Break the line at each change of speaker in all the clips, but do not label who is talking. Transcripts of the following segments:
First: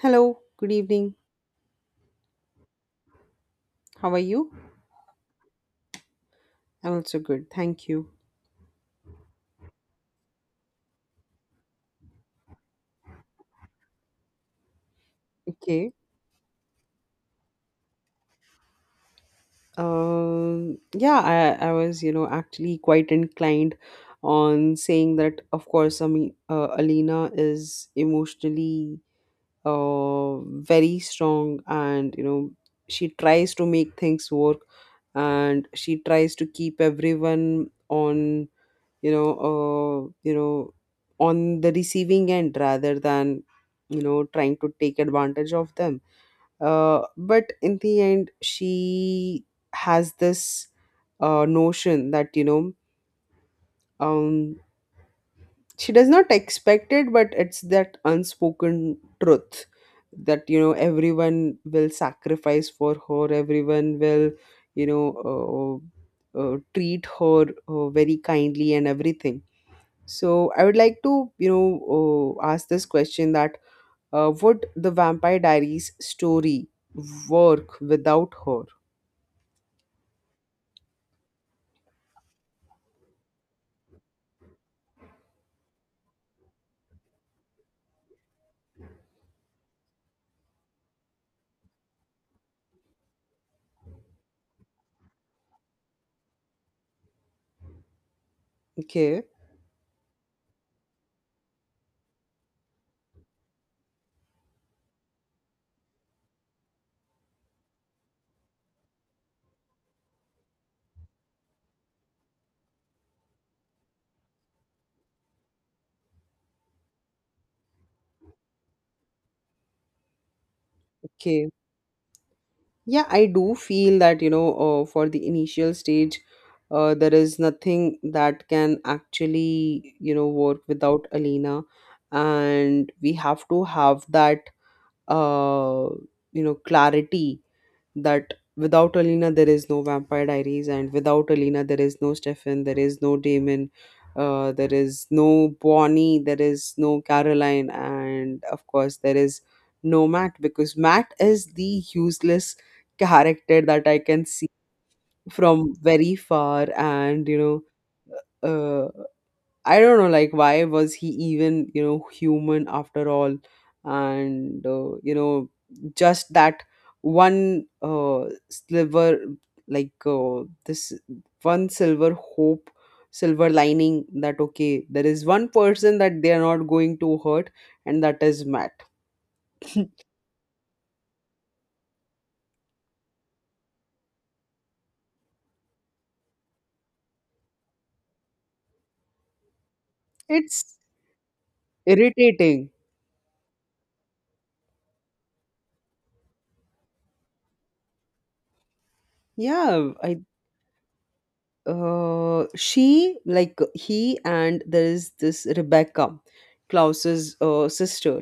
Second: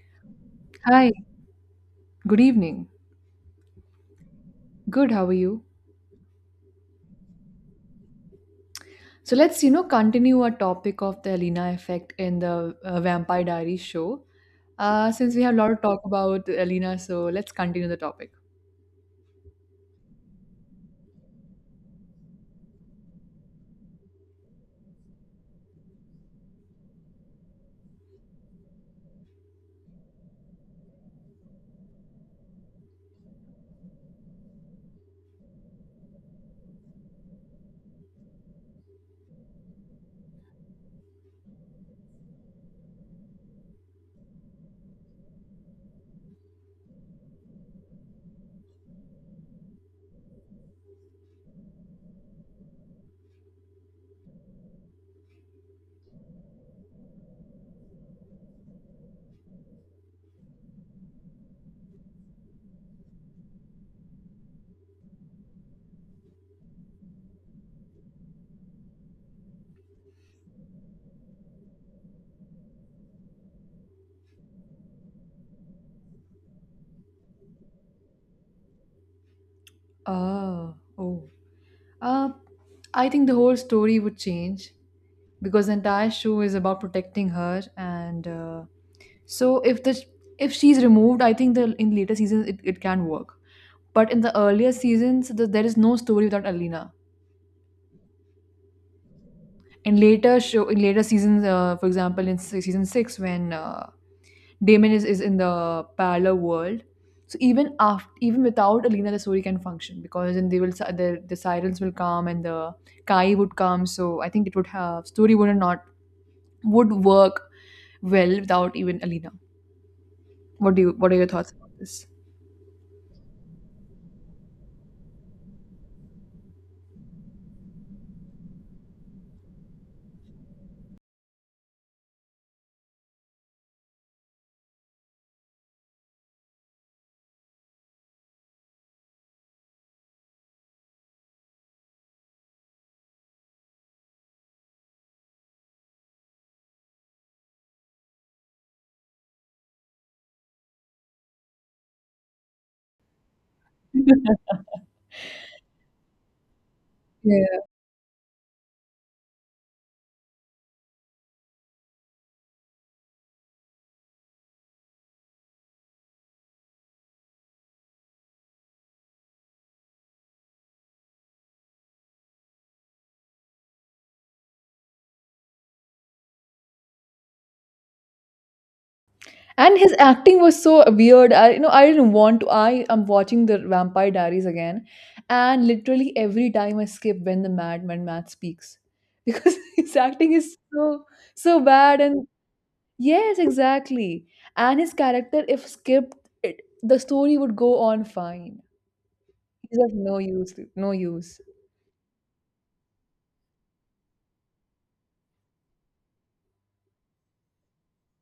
Hello, good
Hi,
evening.
good evening.
How are you?
Good, how are you?
I'm also good, thank you.
So let's continue our topic of the Alina effect in the Vampire Diaries show. Since we have a lot of
Okay.
talk about Alina, so let's continue the topic.
Yeah, I was, actually quite inclined on saying that, of course, I mean, Alina is emotionally uh, very strong and, she tries to make things work and she tries to keep everyone on, you know, uh, you know, on the receiving end rather than, trying to take advantage of them. But in the end, she has this notion that, um, she does not expect it, but it's that unspoken truth that, everyone will sacrifice for her, everyone will, you know, treat her very kindly and everything. So I would like to, ask this question that would the Vampire Diaries story work without her?
Ah, oh. Uh, I think the whole story would change because the entire show is about protecting her and so if the if she's removed, I think the in later seasons it can work. But in the earlier seasons, there is no story without Alina
Okay,
in later show in later seasons for example in season 6 when Damon is in the parallel world so even after even without Alina the story can function because then the sirens will come and the Kai would come. So I think it would have story would not would work well without even Alina. What do you what are your
okay.
thoughts about this?
Yeah, I do feel that, for the initial stage, there is nothing that can actually, work without Alina. And we have to have that, uh, clarity that without Alina there is no Vampire Diaries, and without Alina there is no Stefan, there is no Damon, there is no Bonnie, there is no Caroline, and of course there is no Matt because Matt is the useless character that I can see from very far, and you
Yeah.
know. uh, I don't know, like, why was he even, human after all? And, just that one sliver, like, this one silver hope, silver lining that, okay, there is one person that they are not going to hurt, and that is Matt.
And his acting was so weird. I you know i didn't want to I am watching the Vampire Diaries again, and literally every time I skip when the madman Matt speaks because his acting is
It's
so bad. And
irritating.
yes, exactly. And his character if skipped, the story would go on fine. He's
Yeah,
of no
I
use, no use.
she like he and there is this Rebecca, Klaus's sister.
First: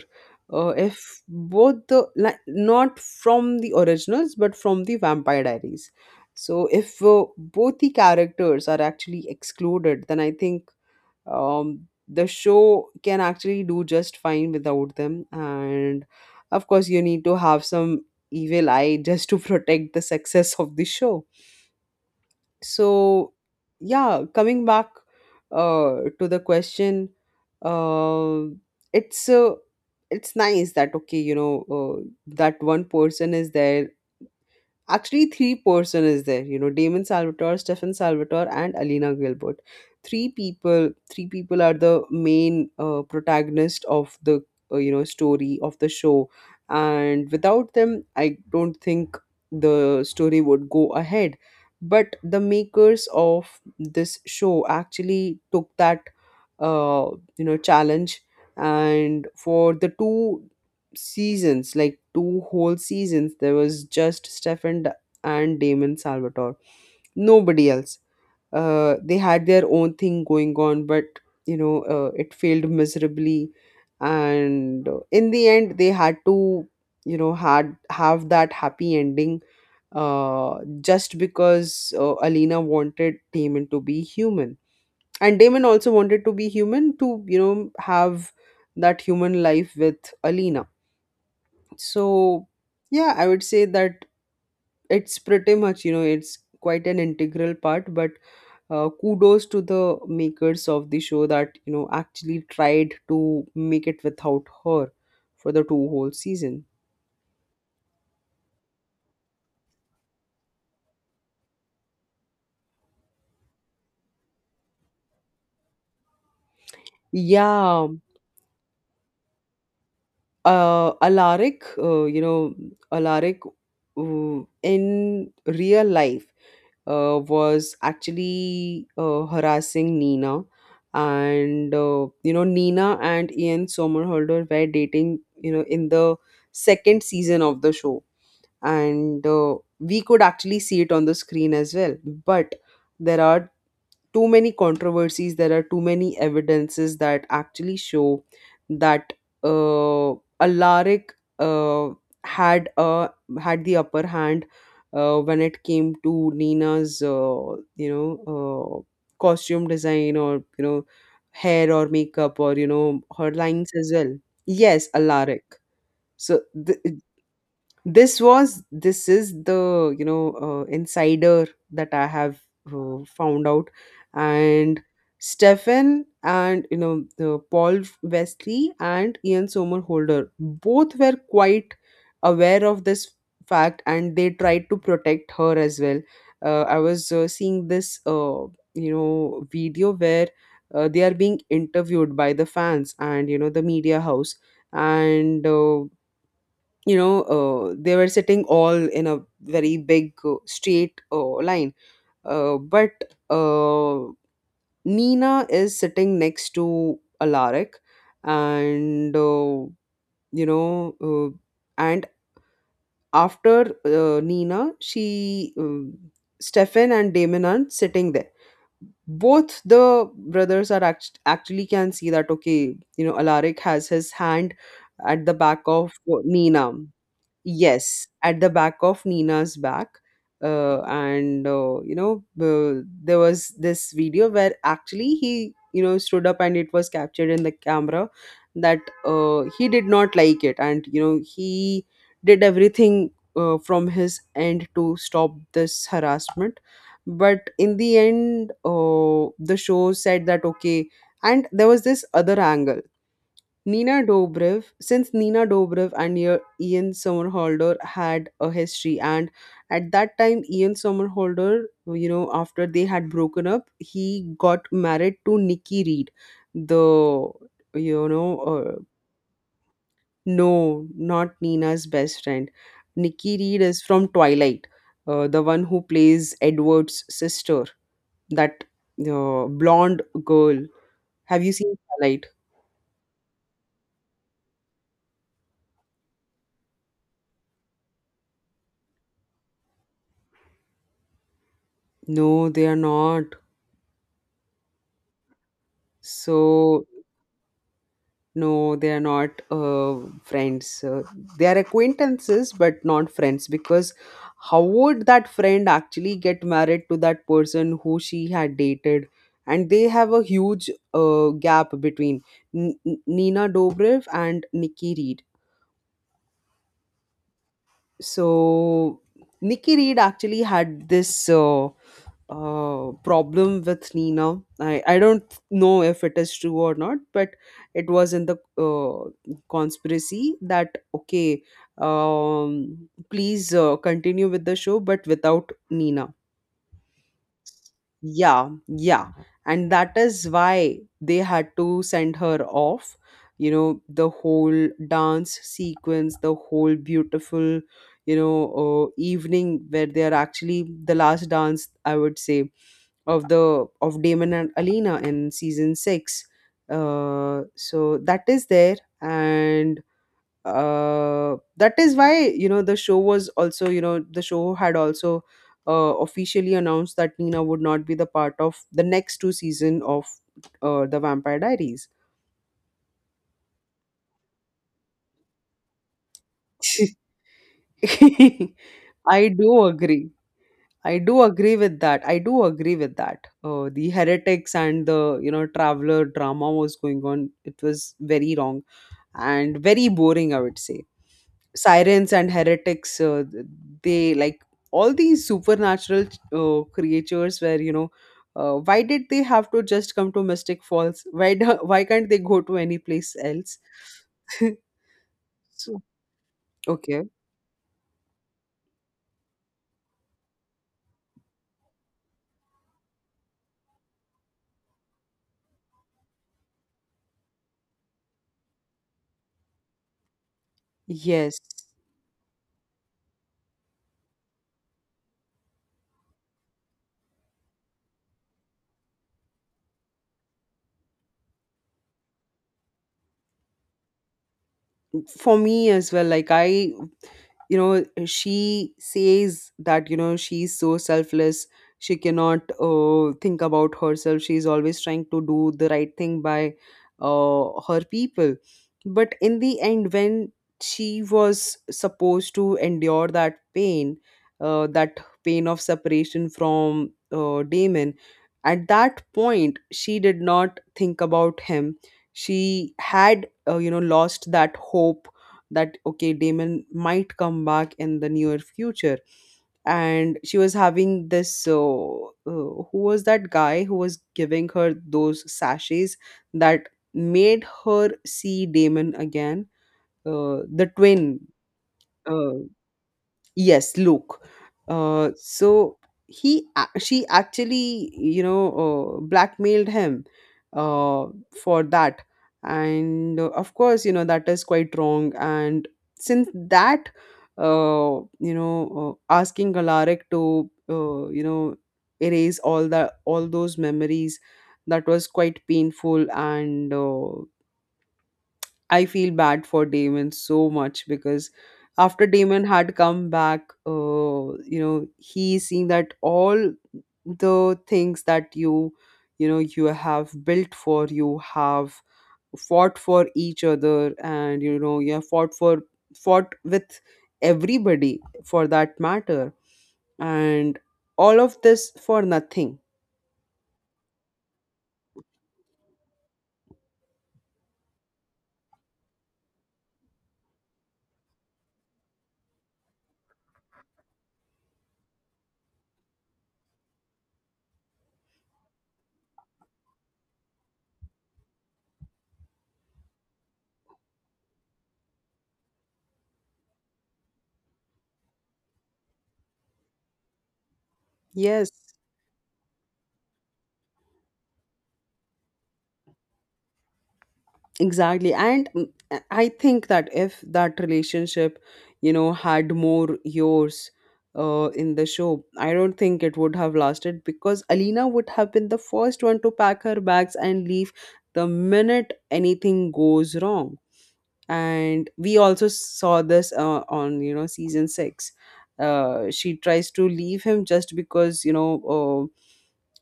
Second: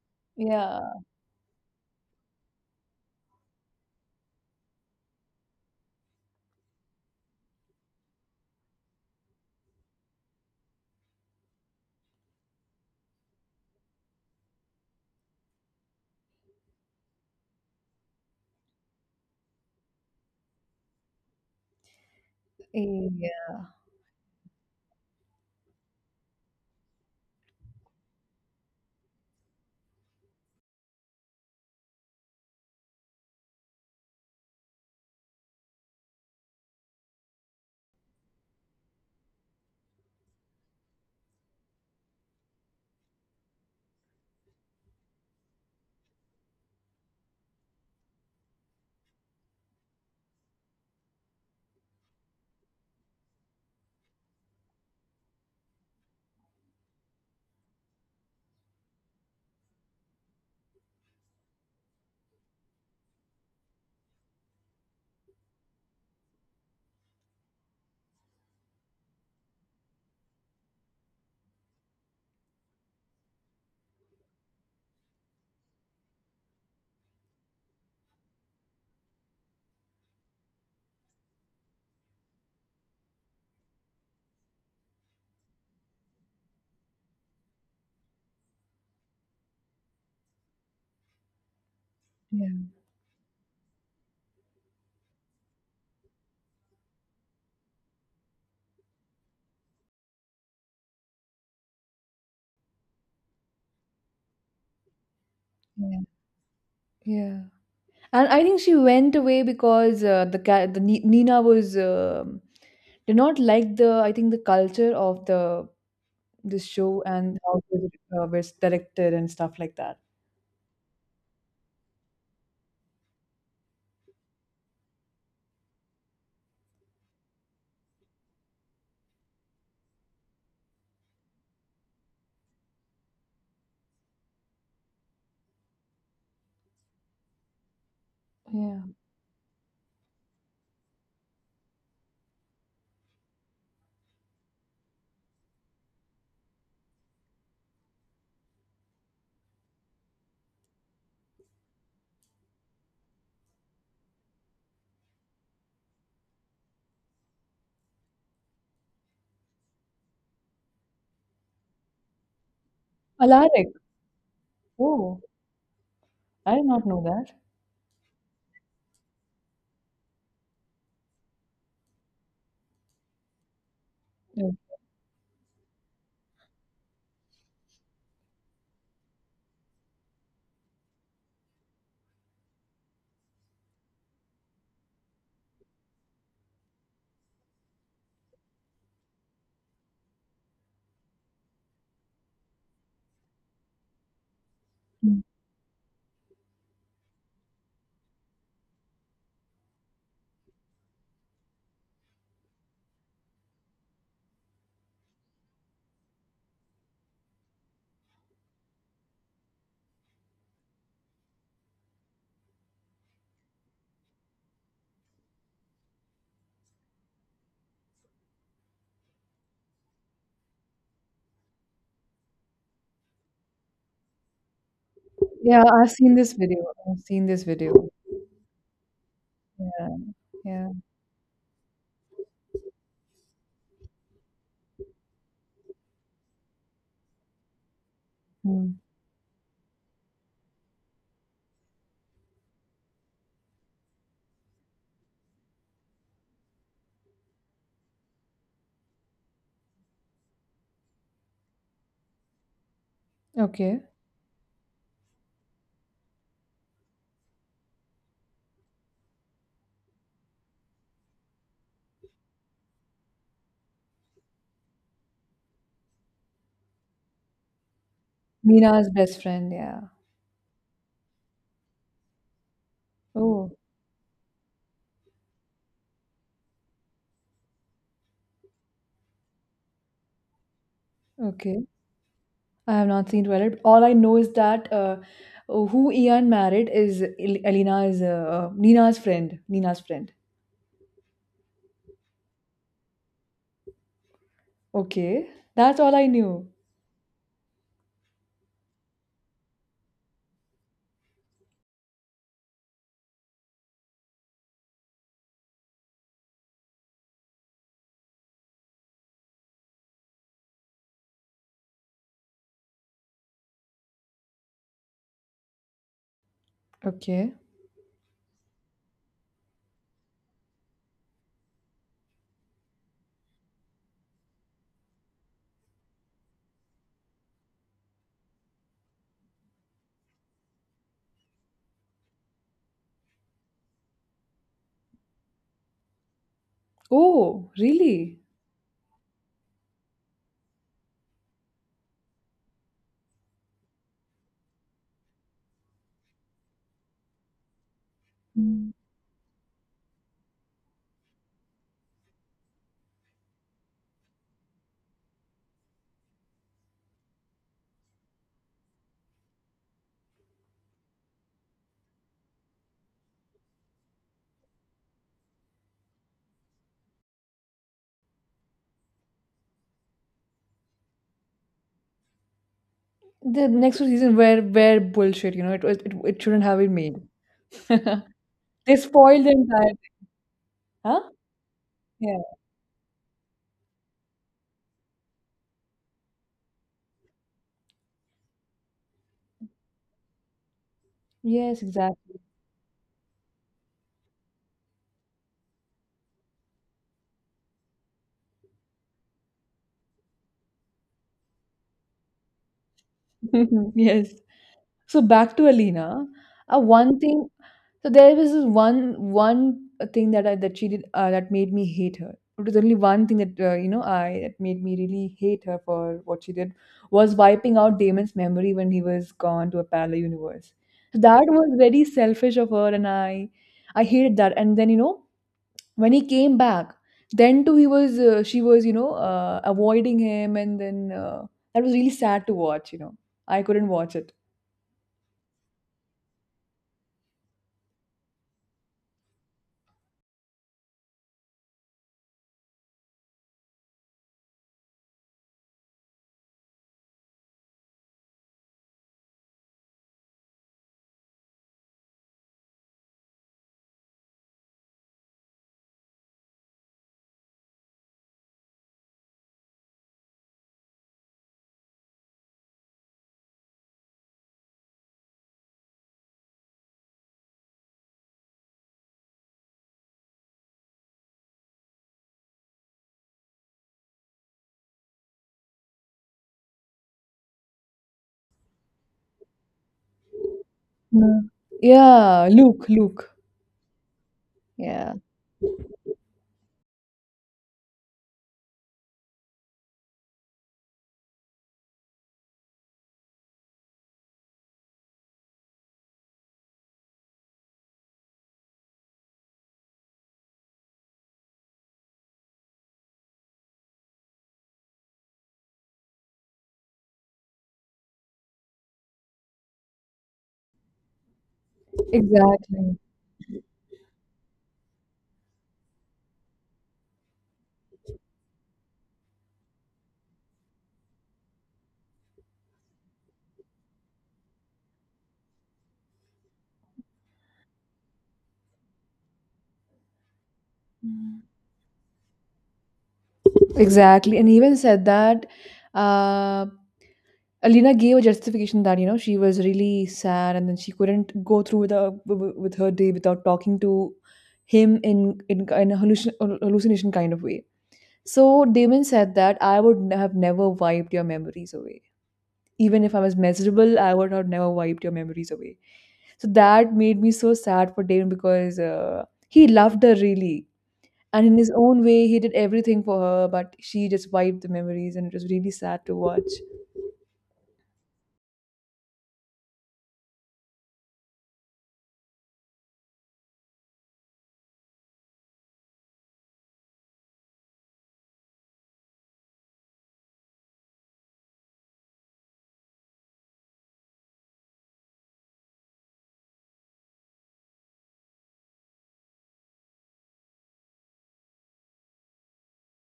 Yeah,
If both the like, not from the originals but from the Vampire Diaries. So if both the characters are actually excluded, then I think the show can actually do just fine without them. And of course, you need to have some evil eye just to protect the success of the show. So
yeah,
yeah, coming back to the question, uh, it's uh, it's nice that, okay, that one person is there. Actually, three person is there. Damon Salvatore, Stefan Salvatore, and Alina Gilbert. Three people. Three people are the main protagonist of the story of the show, and without them, I don't think the story would go ahead. But the makers of this show actually took that uh, challenge. And for the two seasons, like two whole seasons, there was just Stefan and Damon Salvatore. Nobody else. They had their own thing going on, but it failed miserably. And in the end, they had to, you know, had have that happy ending, just because Alina wanted Damon to be human. And Damon also wanted to be human to, have that human life with Alina. So,
yeah,
yeah, I would say that it's pretty much, it's quite an integral part, but kudos to the makers of the show that, actually tried to make it without her for the two
yeah,
whole season.
yeah. And I think she went away because the ca- the Ni- Nina was did not like the I think the culture of the this show and how it
Yeah,
was directed and stuff like that.
uh, Alaric, uh, you know, Alaric in real life was actually harassing Nina. And, Nina and Ian Somerhalder were dating, in the second season of the show
Yeah,
and we could actually see it on the screen as well. But there are too many controversies. There are too many evidences that actually show that uh, alaric uh, had a had the upper hand when it came to Nina's costume design, or hair, or makeup, or her lines
Alaric.
as well. Yes,
Oh,
Alaric. So
I did not know that.
this is the, insider that I have found out.
Yeah.
And Stefan and, the Paul Wesley, and Ian Somerhalder both were quite aware of this fact, and they tried to protect her as well. I was seeing this video where they are being interviewed by the fans and, the media house.
Mm.
And they were sitting all in a very big straight line. Uh, but uh, Nina is sitting next to Alaric and you know and after Nina, she Stefan and Damon are sitting there. Both the brothers are actually can see that, okay, Alaric has his hand at the back
Yeah, I've
of
seen this video.
Nina.
I've seen this video.
Yes, at the back of Nina's back.
Yeah, yeah.
And there was this video where actually he, stood up, and it was captured in the camera
Mm.
that he did not like it, and, he did everything from his end to stop this harassment. But in the end, the show said that, okay, and there was this other angle.
Okay,
Nina Dobrev, since Nina Dobrev and Ian Somerhalder had a history, and at that time, Ian Somerhalder, after they had broken up, he got married to Nikki Reed, the, you know, uh,
Mina's best friend. Yeah.
no, not Nina's best friend. Nikki
Oh,
Reed is from Twilight, the one who plays Edward's sister, that blonde girl. Have you
okay.
seen Twilight?
I have not seen Twilight. All I know is that who Ian married is Elena is Nina's friend. Nina's friend.
No, they are not.
Okay, that's all I knew.
So no, they are not friends. They are acquaintances, but not friends. Because how would that friend actually get married to that person who she had dated? And they have a huge gap between Nina Dobrev and Nikki Reed.
Okay.
So Nikki Reed actually had this. Problem with Nina. I don't know if it is true or not, but it was in the conspiracy that, okay, please continue with the show, but without Nina.
Oh, really?
Yeah, yeah. And that is why they had to send her off. The whole dance sequence, the whole beautiful, evening where they are actually the last dance, I would say, of Damon and Alina in season six. So that is there, and that is why, the show was also you know the show had also uh, officially announced that Nina would not be the part of the next two season of the Vampire Diaries.
The next season were bullshit. You know, it shouldn't have been made. They spoiled
I
the
do
entire.
agree. I
Huh?
do agree with that.
Yeah.
I do agree with that. The heretics and the, traveler drama was going on. It was very wrong and very boring, I would say.
Yes,
Sirens
exactly.
and heretics, they like all these supernatural creatures where, why did they have to just come to Mystic Falls? Why do, why can't they go to any place else?
Yes. So back to
So,
Alina. One
okay.
thing. So there was this one thing that I that she did that made me hate her. It was only one thing that you know I that made me really hate her for what she did, was wiping out Damon's memory when he was gone to a parallel universe. So that
Yes.
was very selfish of her, and I hated that. And then, you know, when he came back, then too he was she was, you know, avoiding him, and then that was really sad to watch. You know, I couldn't watch it.
For me as well, like, I you know she says that, she's so selfless. She cannot think about herself. She's always trying to do the right thing by her people. But in the end, when she was supposed to endure that pain of separation from Damon, at that point she did not think about him. She had lost that hope that, okay, Damon might come back in the near future. And she was having this who was that guy who was giving her those sachets that made her see Damon again, the
No.
twin.
Yeah,
uh,
Luke, Luke.
Yes, Luke.
Yeah.
So she actually, blackmailed him uh, for that, and of course, that is quite wrong. And since that, asking Alaric to, erase all those memories, that was quite painful and. I feel bad for Damon so much because after Damon had
Exactly.
come back, he's seeing that all the things that you have built for, you have fought for each other, and, you have fought with everybody for that matter, and all of this for nothing.
Exactly. And even said that uh, Alina gave a justification that, you know, she was really sad and then she couldn't go through with her day without talking to him in a hallucination kind of way. So Damon said that I would have never wiped your memories away. Even if I was miserable, I would have never wiped your memories away. So that made me so sad for Damon because he loved her really. And in
Yes,
his own way, he did everything for her, but she just wiped the memories, and it was really sad to watch.
exactly. And I think that if that relationship, had more yours in the show, I don't think it would have lasted because Alina would have been the first one to pack her bags and leave the minute anything goes wrong. And we also saw this on, season six. She tries to leave him just because, uh,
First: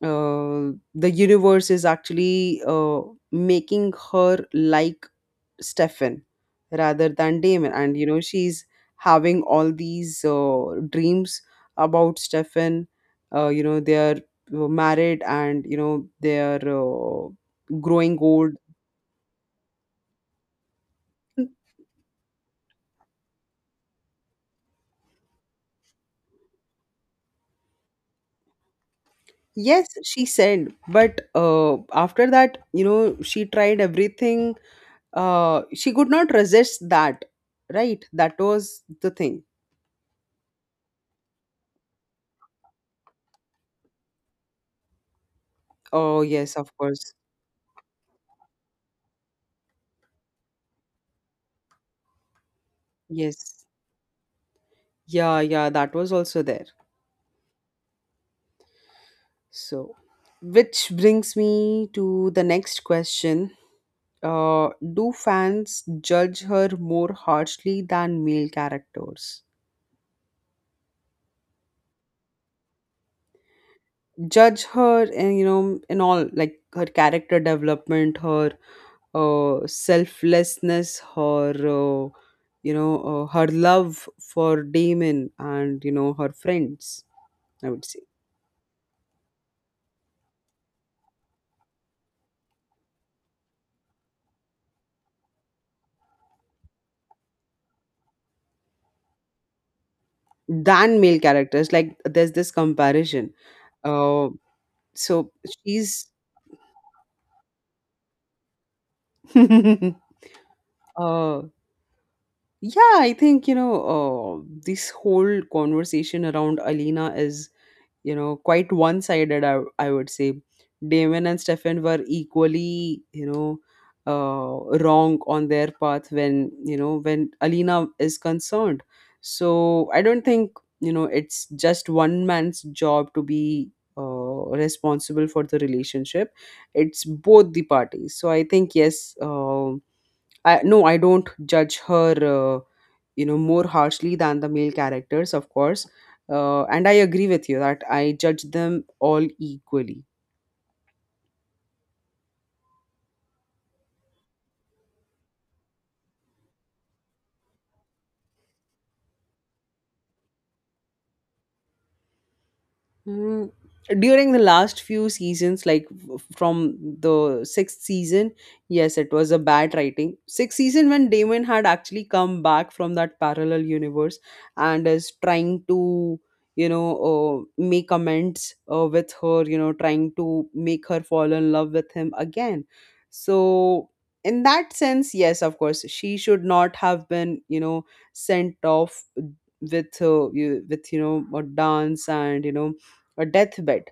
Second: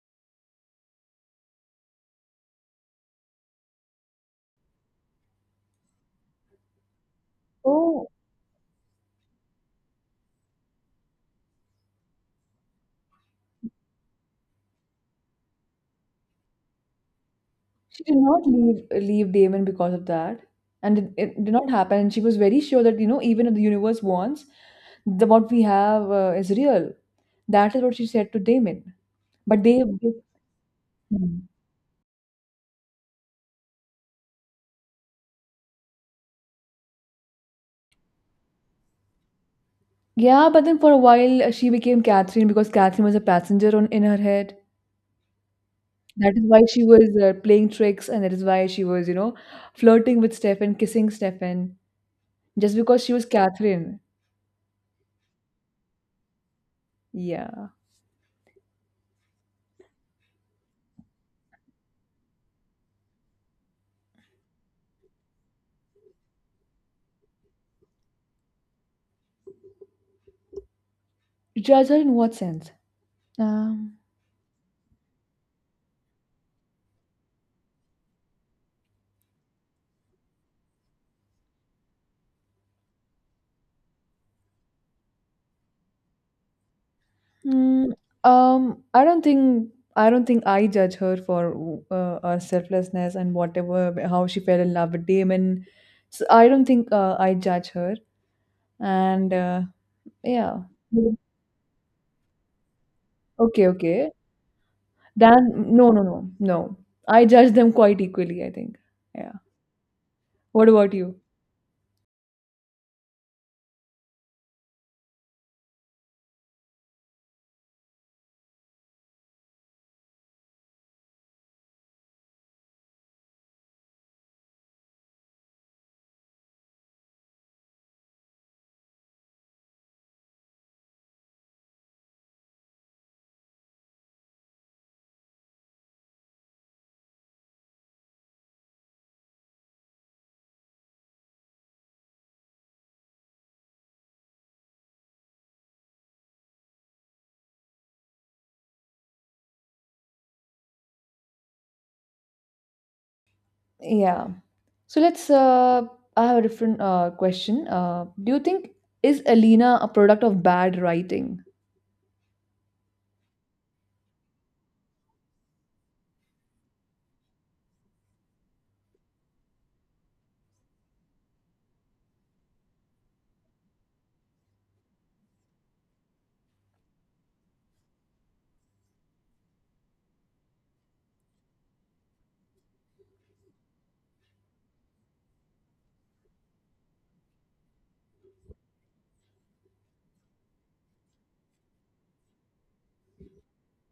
the universe is actually making her like Stefan rather than Damon. And,
Oh,
she's having all these dreams about Stefan. They are married, and, they are
she did
growing
not
old.
leave Damon because of that, and it did not happen. And she was very sure that, you know, even if the universe wants, the what we have is real. That is what she said to Damon. But
Yes,
they-
she said, but
Hmm.
after that, she tried everything. She could not resist that, right? That was the thing.
Yeah. But then for a while, she became Catherine because Catherine was a passenger on in her head.
Oh,
That is
yes,
why
of
she was
course.
playing tricks, and that is why she was, you know, flirting with Stefan, kissing Stefan, just because she was
Yes.
Catherine.
Yeah, yeah, that was also there.
Yeah.
So, which brings me to the next question. Do fans judge her more harshly than male characters?
Judge her in what sense? Um,
Judge her, in all like her character development, her selflessness, her love for Damon and, you know, her friends, I would
mm,
say,
I don't think I judge her for her selflessness and whatever how she fell in love with Damon. So I don't think I judge her. And yeah,
than male characters. Like, there's this comparison.
okay, okay.
Uh, so
Then no, no,
she's.
no, no. I judge them quite equally, I think. Yeah. What about you?
uh Yeah, I think, you know, this whole conversation around Alina is, you know, quite one sided, I would say. Damon and Stefan were equally, you know, wrong on their path when, you know, when Alina is concerned. So I don't think, you know, it's just one man's job to be uh, responsible for the relationship. It's both the parties. So I think, yes, I, no, I don't judge her uh, you know more harshly than the male characters, of course, and I agree with you that I judge them all equally.
Yeah. So let's. I have a different question. Do you think is Alina a product of bad writing?
Mm, during the last few seasons, like from the sixth season, yes, it was a bad writing. Sixth season, when Damon had actually come back from that parallel universe and is trying to, you know, make amends with her, you know, trying to make her fall in love with him again. So, in that sense, yes, of course, she should not have been, you know, sent off with you know a dance and you know a deathbed.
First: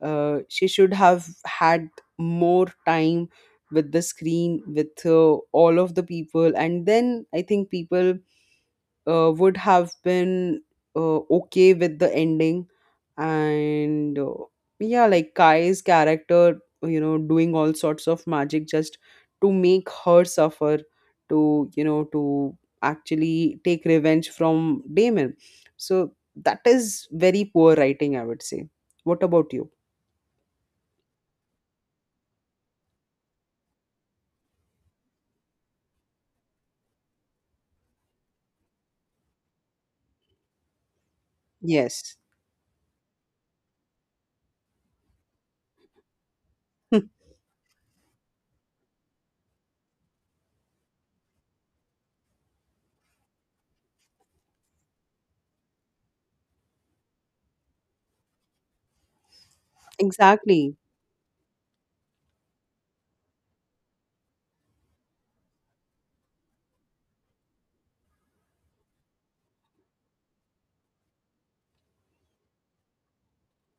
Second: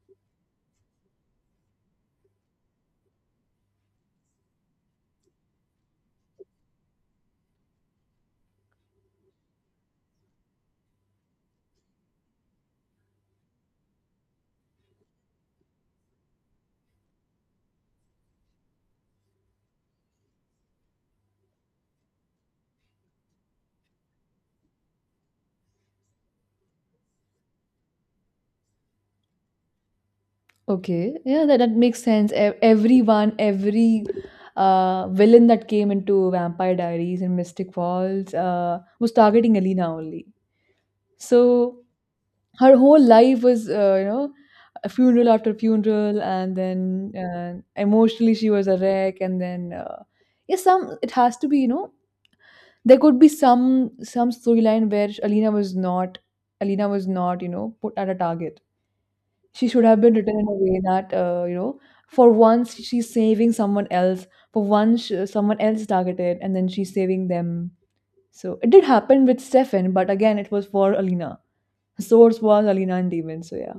She should have had more time with the screen, with all of the people, and then I think people would have been okay with the ending, and yeah, like Kai's character, you know, doing all sorts of magic just to make her suffer, to you know to actually take revenge from Damon. So that is very poor writing, I would say. What about you?
Okay. Yeah, that, that makes sense. Everyone, every villain that came into Vampire Diaries and Mystic Falls was targeting Alina only. So
Yes.
her whole life was, you know, a funeral after funeral, and then emotionally she was a wreck, and then yeah, some it has to be, you know, there could be some storyline where Alina was not, you know, put at a target. She should have been written in a
Exactly.
way that you know, for once she's saving someone else. For once someone else is targeted and then she's saving them. So it did happen with Stefan, but again it was for Alina. Source was Alina and Demon. So yeah.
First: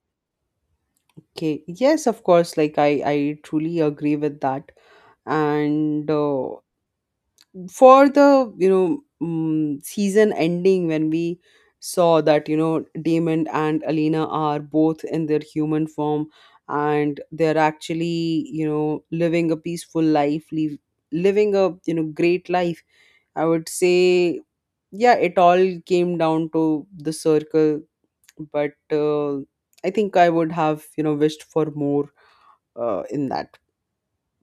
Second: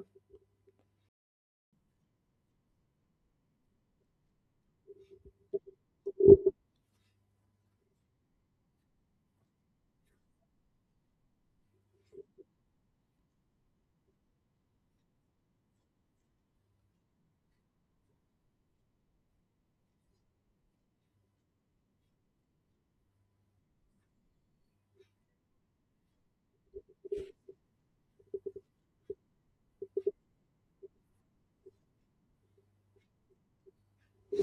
Okay, yes, of course, like I truly agree with that, and for the you know mm season ending when we saw that you know Damon and Alina are both in their human form and they're actually you know living a peaceful living a you know great life, I would say. Yeah, it all came down to the circle, but I think I would have you know wished for more in that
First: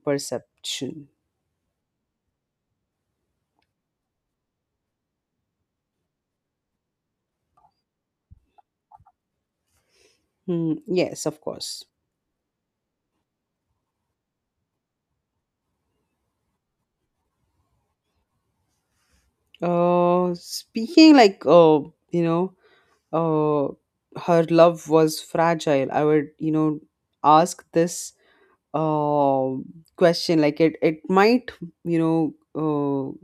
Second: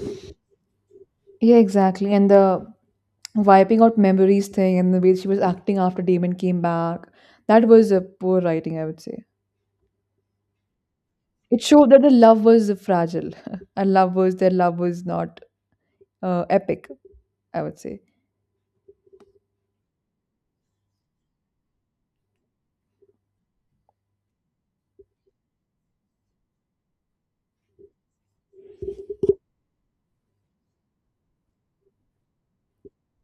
perception.
Yeah, exactly. And the wiping out memories thing and the way she was acting after Damon came back. That was a poor writing, I would say.
Hmm, yes, of
It
course.
showed that the love was fragile, and love was their love was not epic. I would say.
Speaking like you know, uh, her love was fragile. I would you know ask this uh question, like it might you know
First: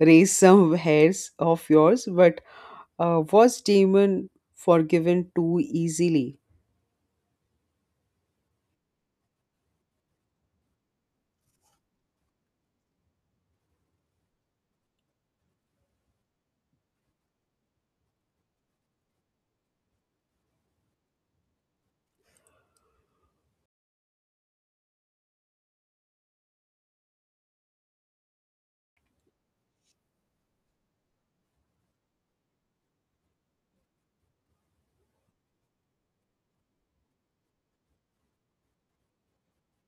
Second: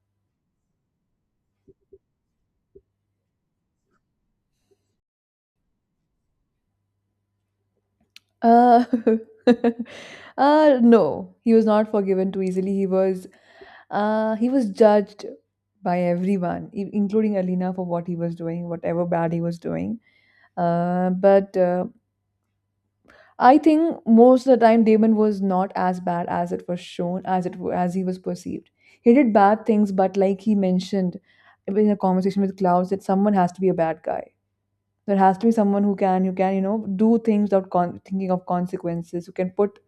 raise some hairs of yours, but was Damon forgiven too easily?
Uh, no, he was not forgiven too easily. He was judged by everyone, including Alina, for what he was doing, whatever bad he was doing. But I think most of the time Damon was not as bad as it was shown, as he was perceived. He did bad things, but like he mentioned in a conversation with Klaus, that someone has to be a bad guy. There has to be someone who can, you know, do things without thinking of consequences. Who can put,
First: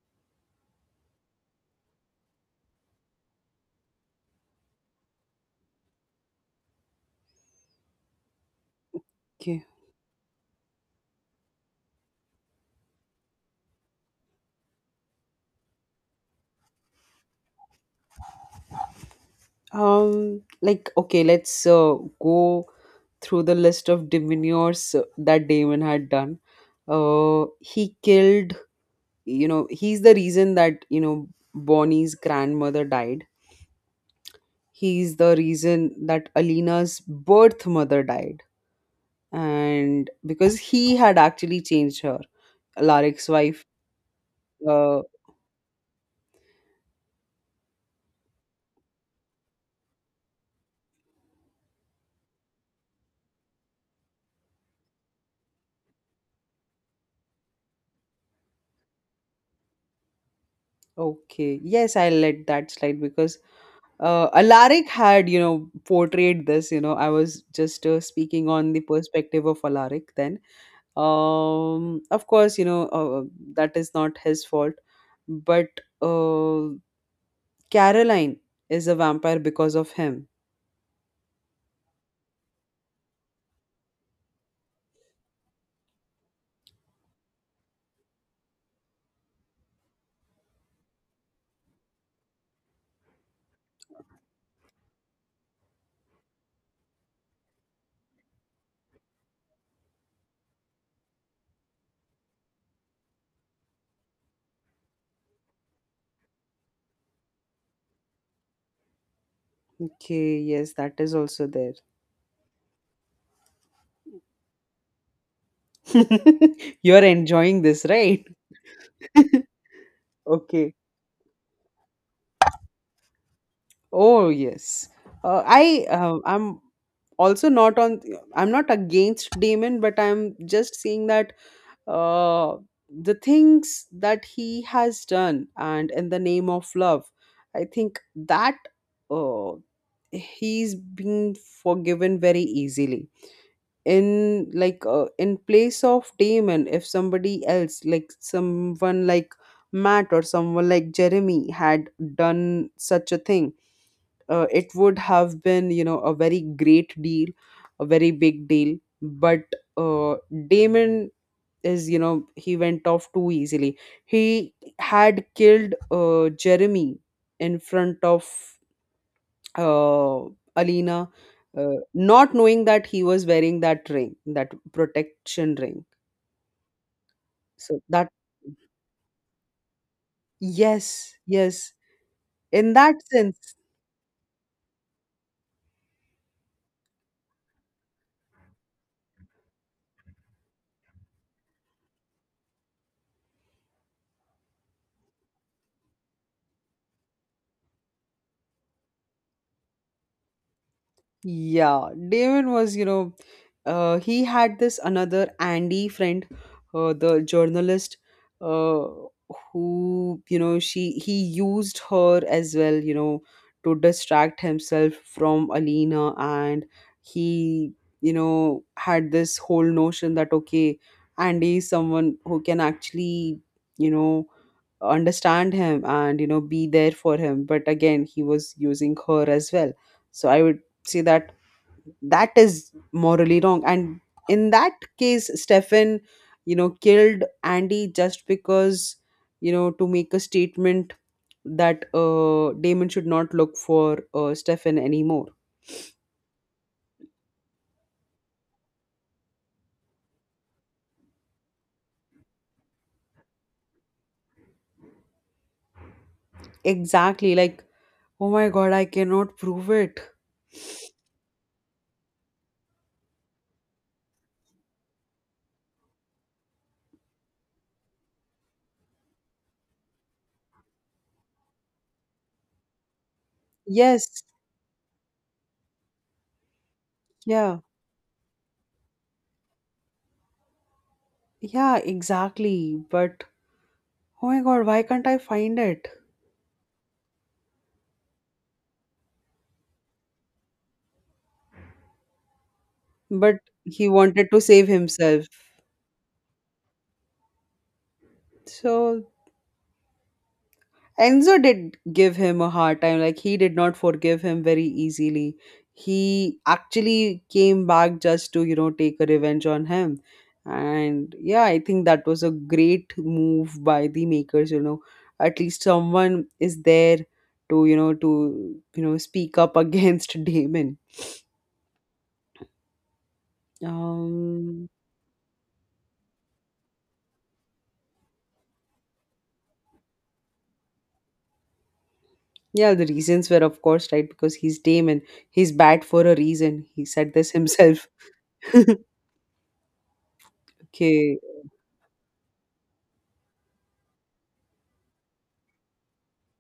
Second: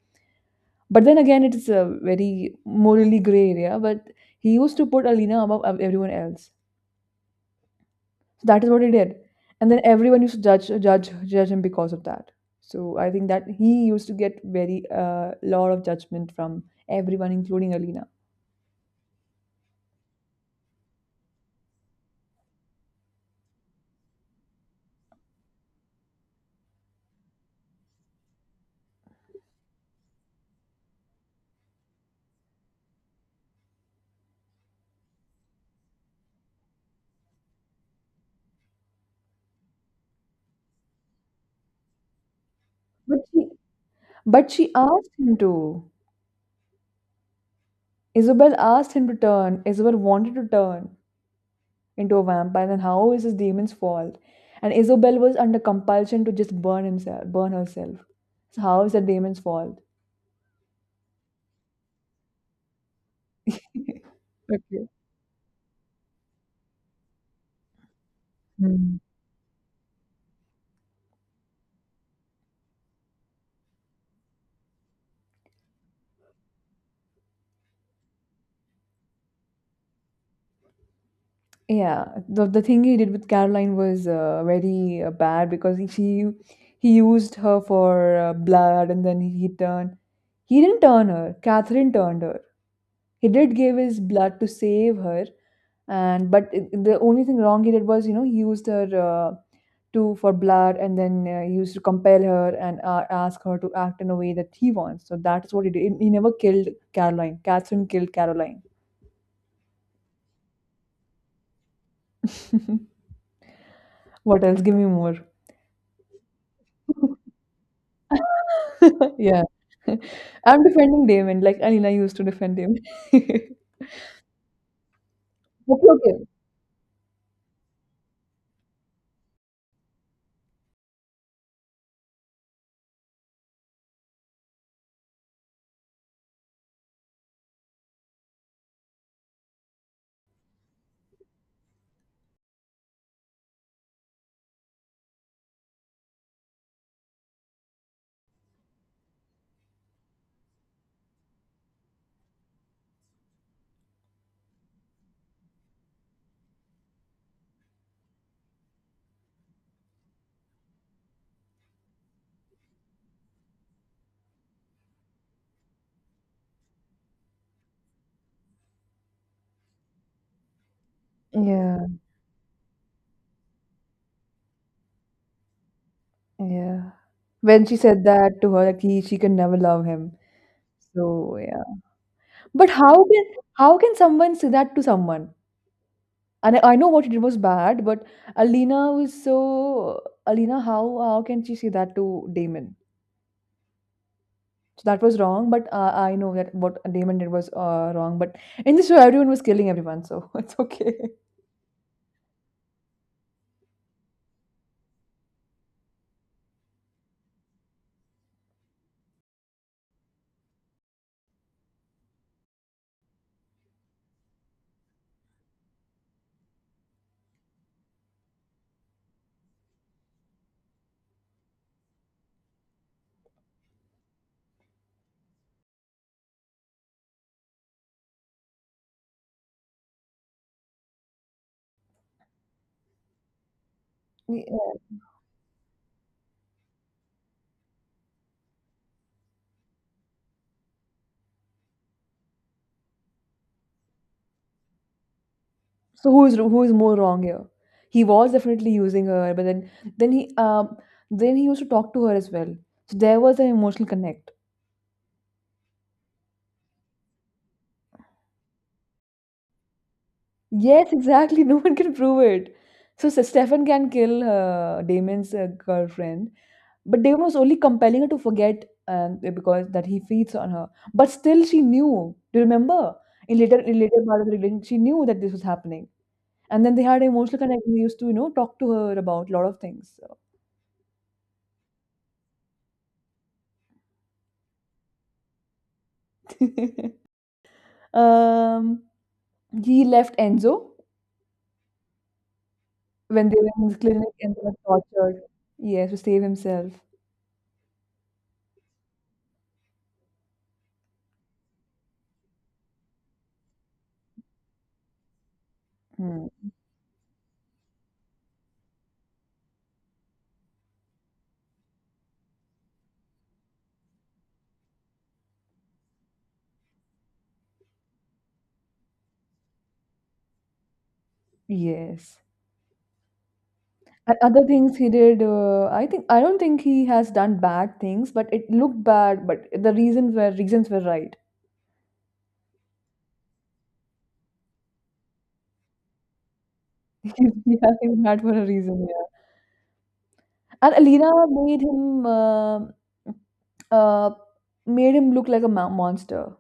but then again, it is a very morally gray area. But he used to put Alina above everyone else. That is what he did,
Okay.
and then everyone used to judge him because of that. So I think that he used to get very lot of judgment from everyone including Alina.
Okay, let's go through the list of demeanors that Damon had done. He killed you know he's the reason that you know Bonnie's grandmother died, he's the reason that Alina's birth mother died, and because he had actually changed her,
But
Alaric's
she
wife.
but she
uh,
asked him to. Isabel asked him to turn. Into a vampire, then how is his demon's fault? And Isabel was under compulsion to just burn herself, so how is that demon's fault?
okay, yes, I'll let that slide because Alaric
Okay.
had you know portrayed this, you know, I was just speaking on the
Hmm.
perspective of Alaric then. Um, of course, you know, that is not his fault, but uh, Caroline is a vampire because of him.
Yeah, the thing he did with Caroline was very bad because he used her for blood and then he didn't turn her. Catherine turned her. He did give his blood to save her, and the only thing wrong he did was, you know, he used her to for blood and then he used to compel her and ask her to act in a way that he wants. So that's what he did. He never killed Caroline. Catherine killed Caroline.
Okay, yes, that is also there.
What else? Give me more.
You're enjoying this, right?
Yeah. I'm
Okay.
defending Damon, like Alina used to defend him.
Oh, yes.
Okay, okay.
I'm also not on, I'm not against Damon, but I'm just seeing that uh the things that he has done and in the name of love, I think that uh he's been forgiven very easily. In like in place of Damon, if somebody else like someone like Matt or someone like Jeremy had done such a thing, it would have been you know a very great deal, a very big deal, but uh, Damon is you know he went off too easily. He had killed Jeremy in front of uh, Alina, uh,
Yeah,
not knowing that he was wearing that ring, that protection ring.
yeah. When she
So
said
that,
that to her, like she can never love him.
yes,
So yeah.
yes,
But
in that sense.
how can someone say that to someone? And I know what she did was bad, but Alina was so Alina, how can she say that to Damon? So that was wrong, but I know that what Damon did was wrong. But in this show, everyone was killing everyone, so it's okay.
Yeah, Damon was, you know, he had this another Andy friend, the journalist, uh, who, you know, she he used her as well, you know, to distract himself from Alina, and he, you know, had this whole notion that okay, Andy is someone who can actually, you know, understand him and you know be there for him, but again, he was using her as well. So I would say that that is morally wrong, and in that case Stefan you know killed Andy just because you know to make a statement that Damon should not look for Stefan anymore.
So who is more wrong here? He was definitely using her, but then then he um then he used to talk to her as well. So there was an emotional connect.
Exactly, like oh my god, I cannot prove it.
Yes, exactly. No one can prove it. So Stefan can kill Damon's girlfriend, but Damon was only compelling her to forget because that he feeds on her. But still, she knew. Do you remember? In later part
Yes.
of the relationship, she knew that this was happening, and then they had an emotional
Yeah,
connection. They used to, you know, talk to her about a lot of things. So.
yeah, exactly, but oh my god, why can't I find it?
Um, he left Enzo when
But
they were in his
he
clinic
wanted
and
to
they were
save
tortured.
himself,
Yes, to save himself.
so Enzo did give him a hard time. Like he did not forgive him very easily.
Hmm.
He actually came back just to, you know, take a revenge on him. And yeah, I think that was a great move by the makers, you know. At least someone is there to, you know, speak up against Damon.
Yes. And other
Um,
things he did, I think I don't think he has done bad things, but it looked bad. But the reasons were right.
yeah, the reasons were of course right because he's Damon. He's bad for a reason. He said
Yeah,
this himself.
he was mad for a reason. Yeah. And Alina
Okay.
uh, made him look like a monster.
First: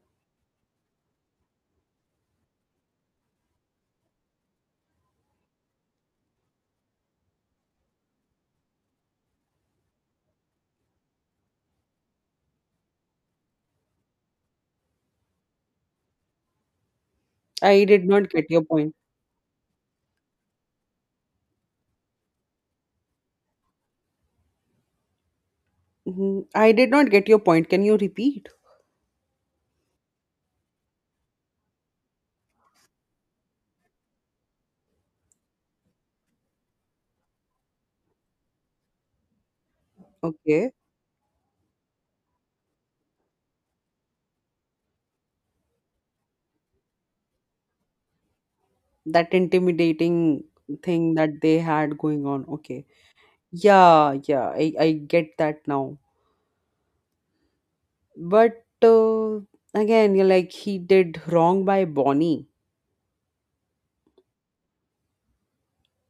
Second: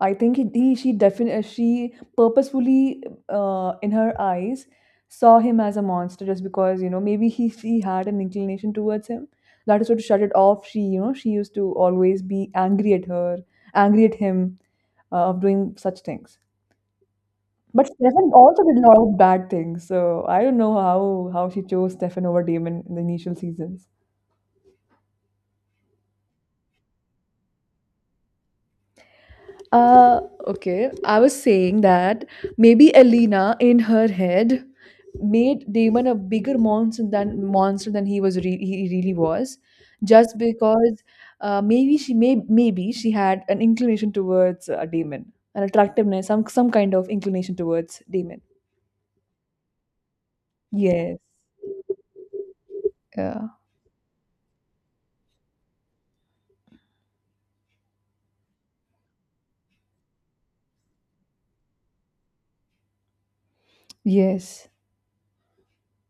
I think he she definitely, she purposefully in her eyes saw him as a monster just because, you know, maybe he she had an inclination towards him. That is why to shut it off, she, you know, she used to always be angry at him of doing such things.
I
But
did not
Stefan
get
also
your
did a
point.
lot of bad things. So I don't know how she chose Stefan over Damon in the initial seasons.
Mhm. I did not get your point. Can you repeat?
Uh, okay. I was saying that maybe Elena in her head made Damon a bigger monster than he was he really was, just
Okay.
because maybe she had an inclination towards Damon, an attractiveness, some kind of inclination towards Damon.
That intimidating thing
Yes.
that they had going on. Okay.
Yeah.
Yeah, yeah. I get that now. But again, you're like, he did wrong by Bonnie.
Yes.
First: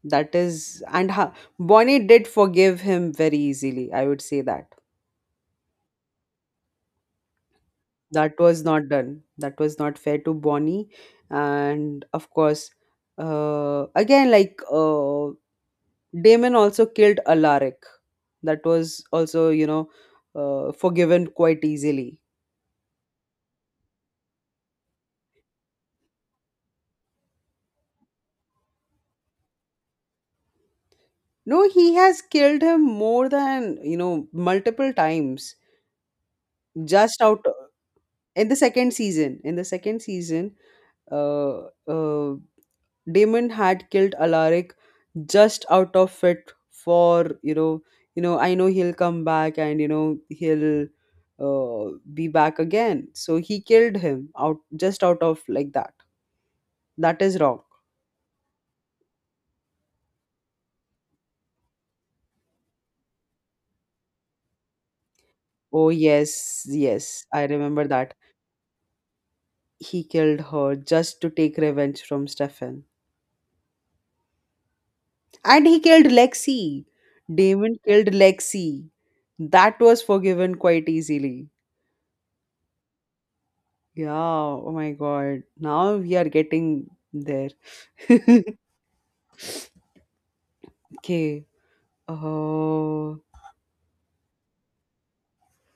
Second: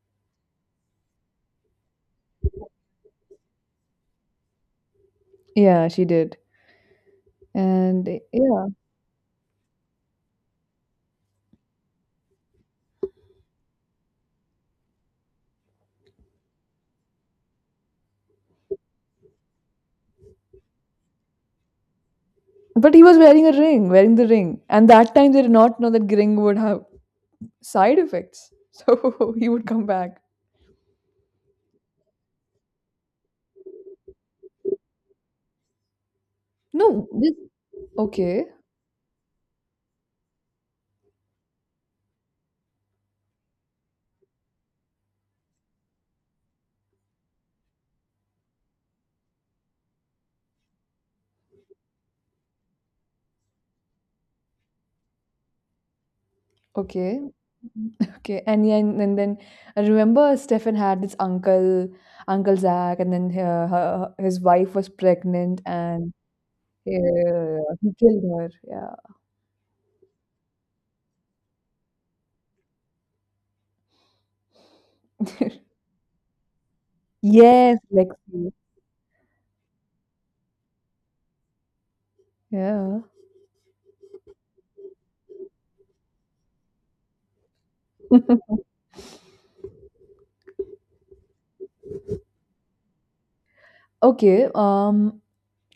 That is, and ha, Bonnie did forgive him very easily. I would say that.
Yeah, she did. And
That was
yeah,
not done, that was not fair to Bonnie, and of course again like Damon also killed Alaric. That was also you know forgiven quite easily.
but he was wearing a ring, and that time they did not know that ring would have side effects. So he would come back.
No, he has killed him more than you know multiple times.
No,
Just
this
out,
okay,
in the second season, in the second season, uh, uh, Damon had killed Alaric just out of it for you know, you know I know he'll come back and you know he'll be back again, so he killed him out just out of like that. That
okay,
is wrong.
okay. And then, and then I remember Stefan had this uncle, Uncle Zach, and then his wife was pregnant,
Oh
and
yes, yes, I
yeah,
remember
he
that.
killed her. Yeah.
He killed her just to take revenge from Stefan. And he killed Lexi. Damon
Yes,
killed
Lexi.
Lexi. That was forgiven quite easily.
Yeah.
Yeah, oh my god, now we are getting there. Okay. Oh,
Okay,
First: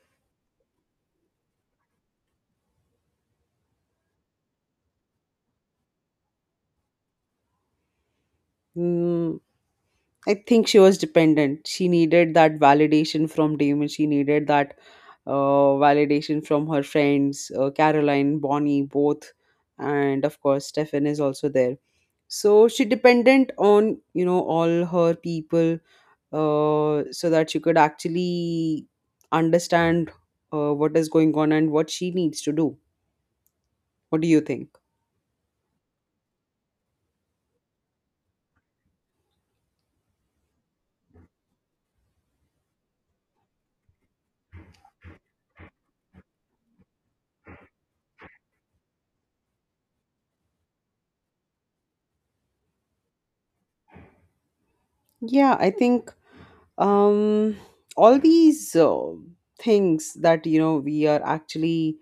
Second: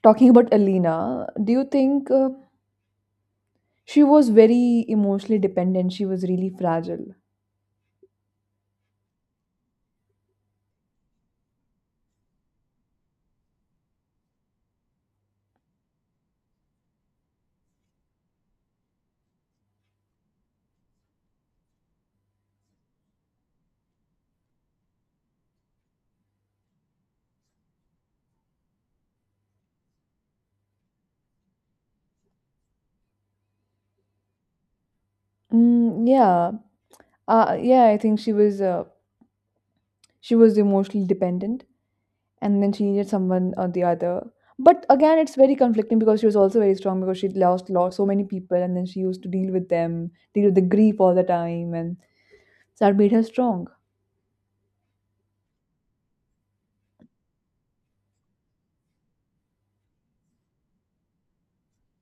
talking about Alina, do you think she was very emotionally dependent? She was really fragile.
mm, I think she was dependent. She needed that validation from Damon. She needed that validation from her friends, Caroline, Bonnie, both, and of course, Stefan is also there. So she dependent on you know all her people, so that she could actually understand what is going on and what she needs to do. What do you think?
Mm, yeah, yeah, I think she was emotionally dependent, and then she needed someone or the other. But again, it's very conflicting because she was also very strong because she lost so many people, and then she used to deal with them, deal with the grief all the time, and so that made her strong.
Yeah, I think um all these things that you know we are actually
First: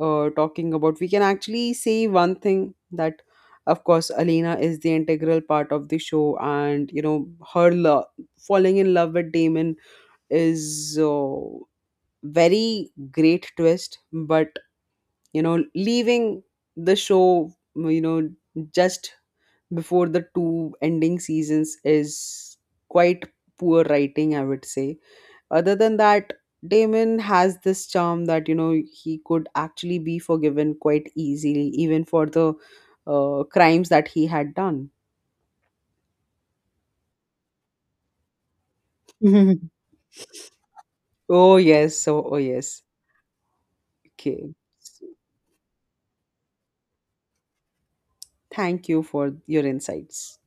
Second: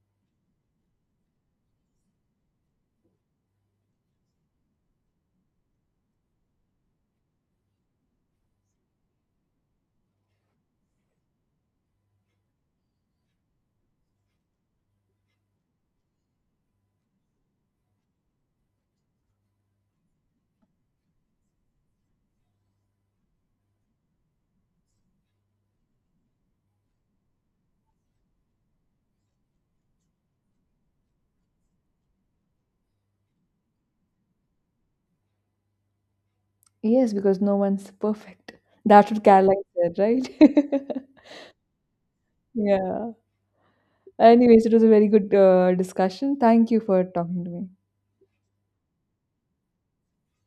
talking about, we can actually say one thing, that of course Alina is the integral part of the show, and you know her love falling in love with Damon is very great twist, but you know leaving the show you know just before the two ending seasons is quite poor writing, I would say. Other than that, Damon has this charm that you know he could actually be forgiven quite easily, even for the crimes that he had done.
Yes, because no one's perfect. That's what Caroline said, right?
Oh yes, so oh yes.
Yeah.
Okay.
Anyways, it was a very good discussion. Thank you for talking to me.
Thank you for your insights.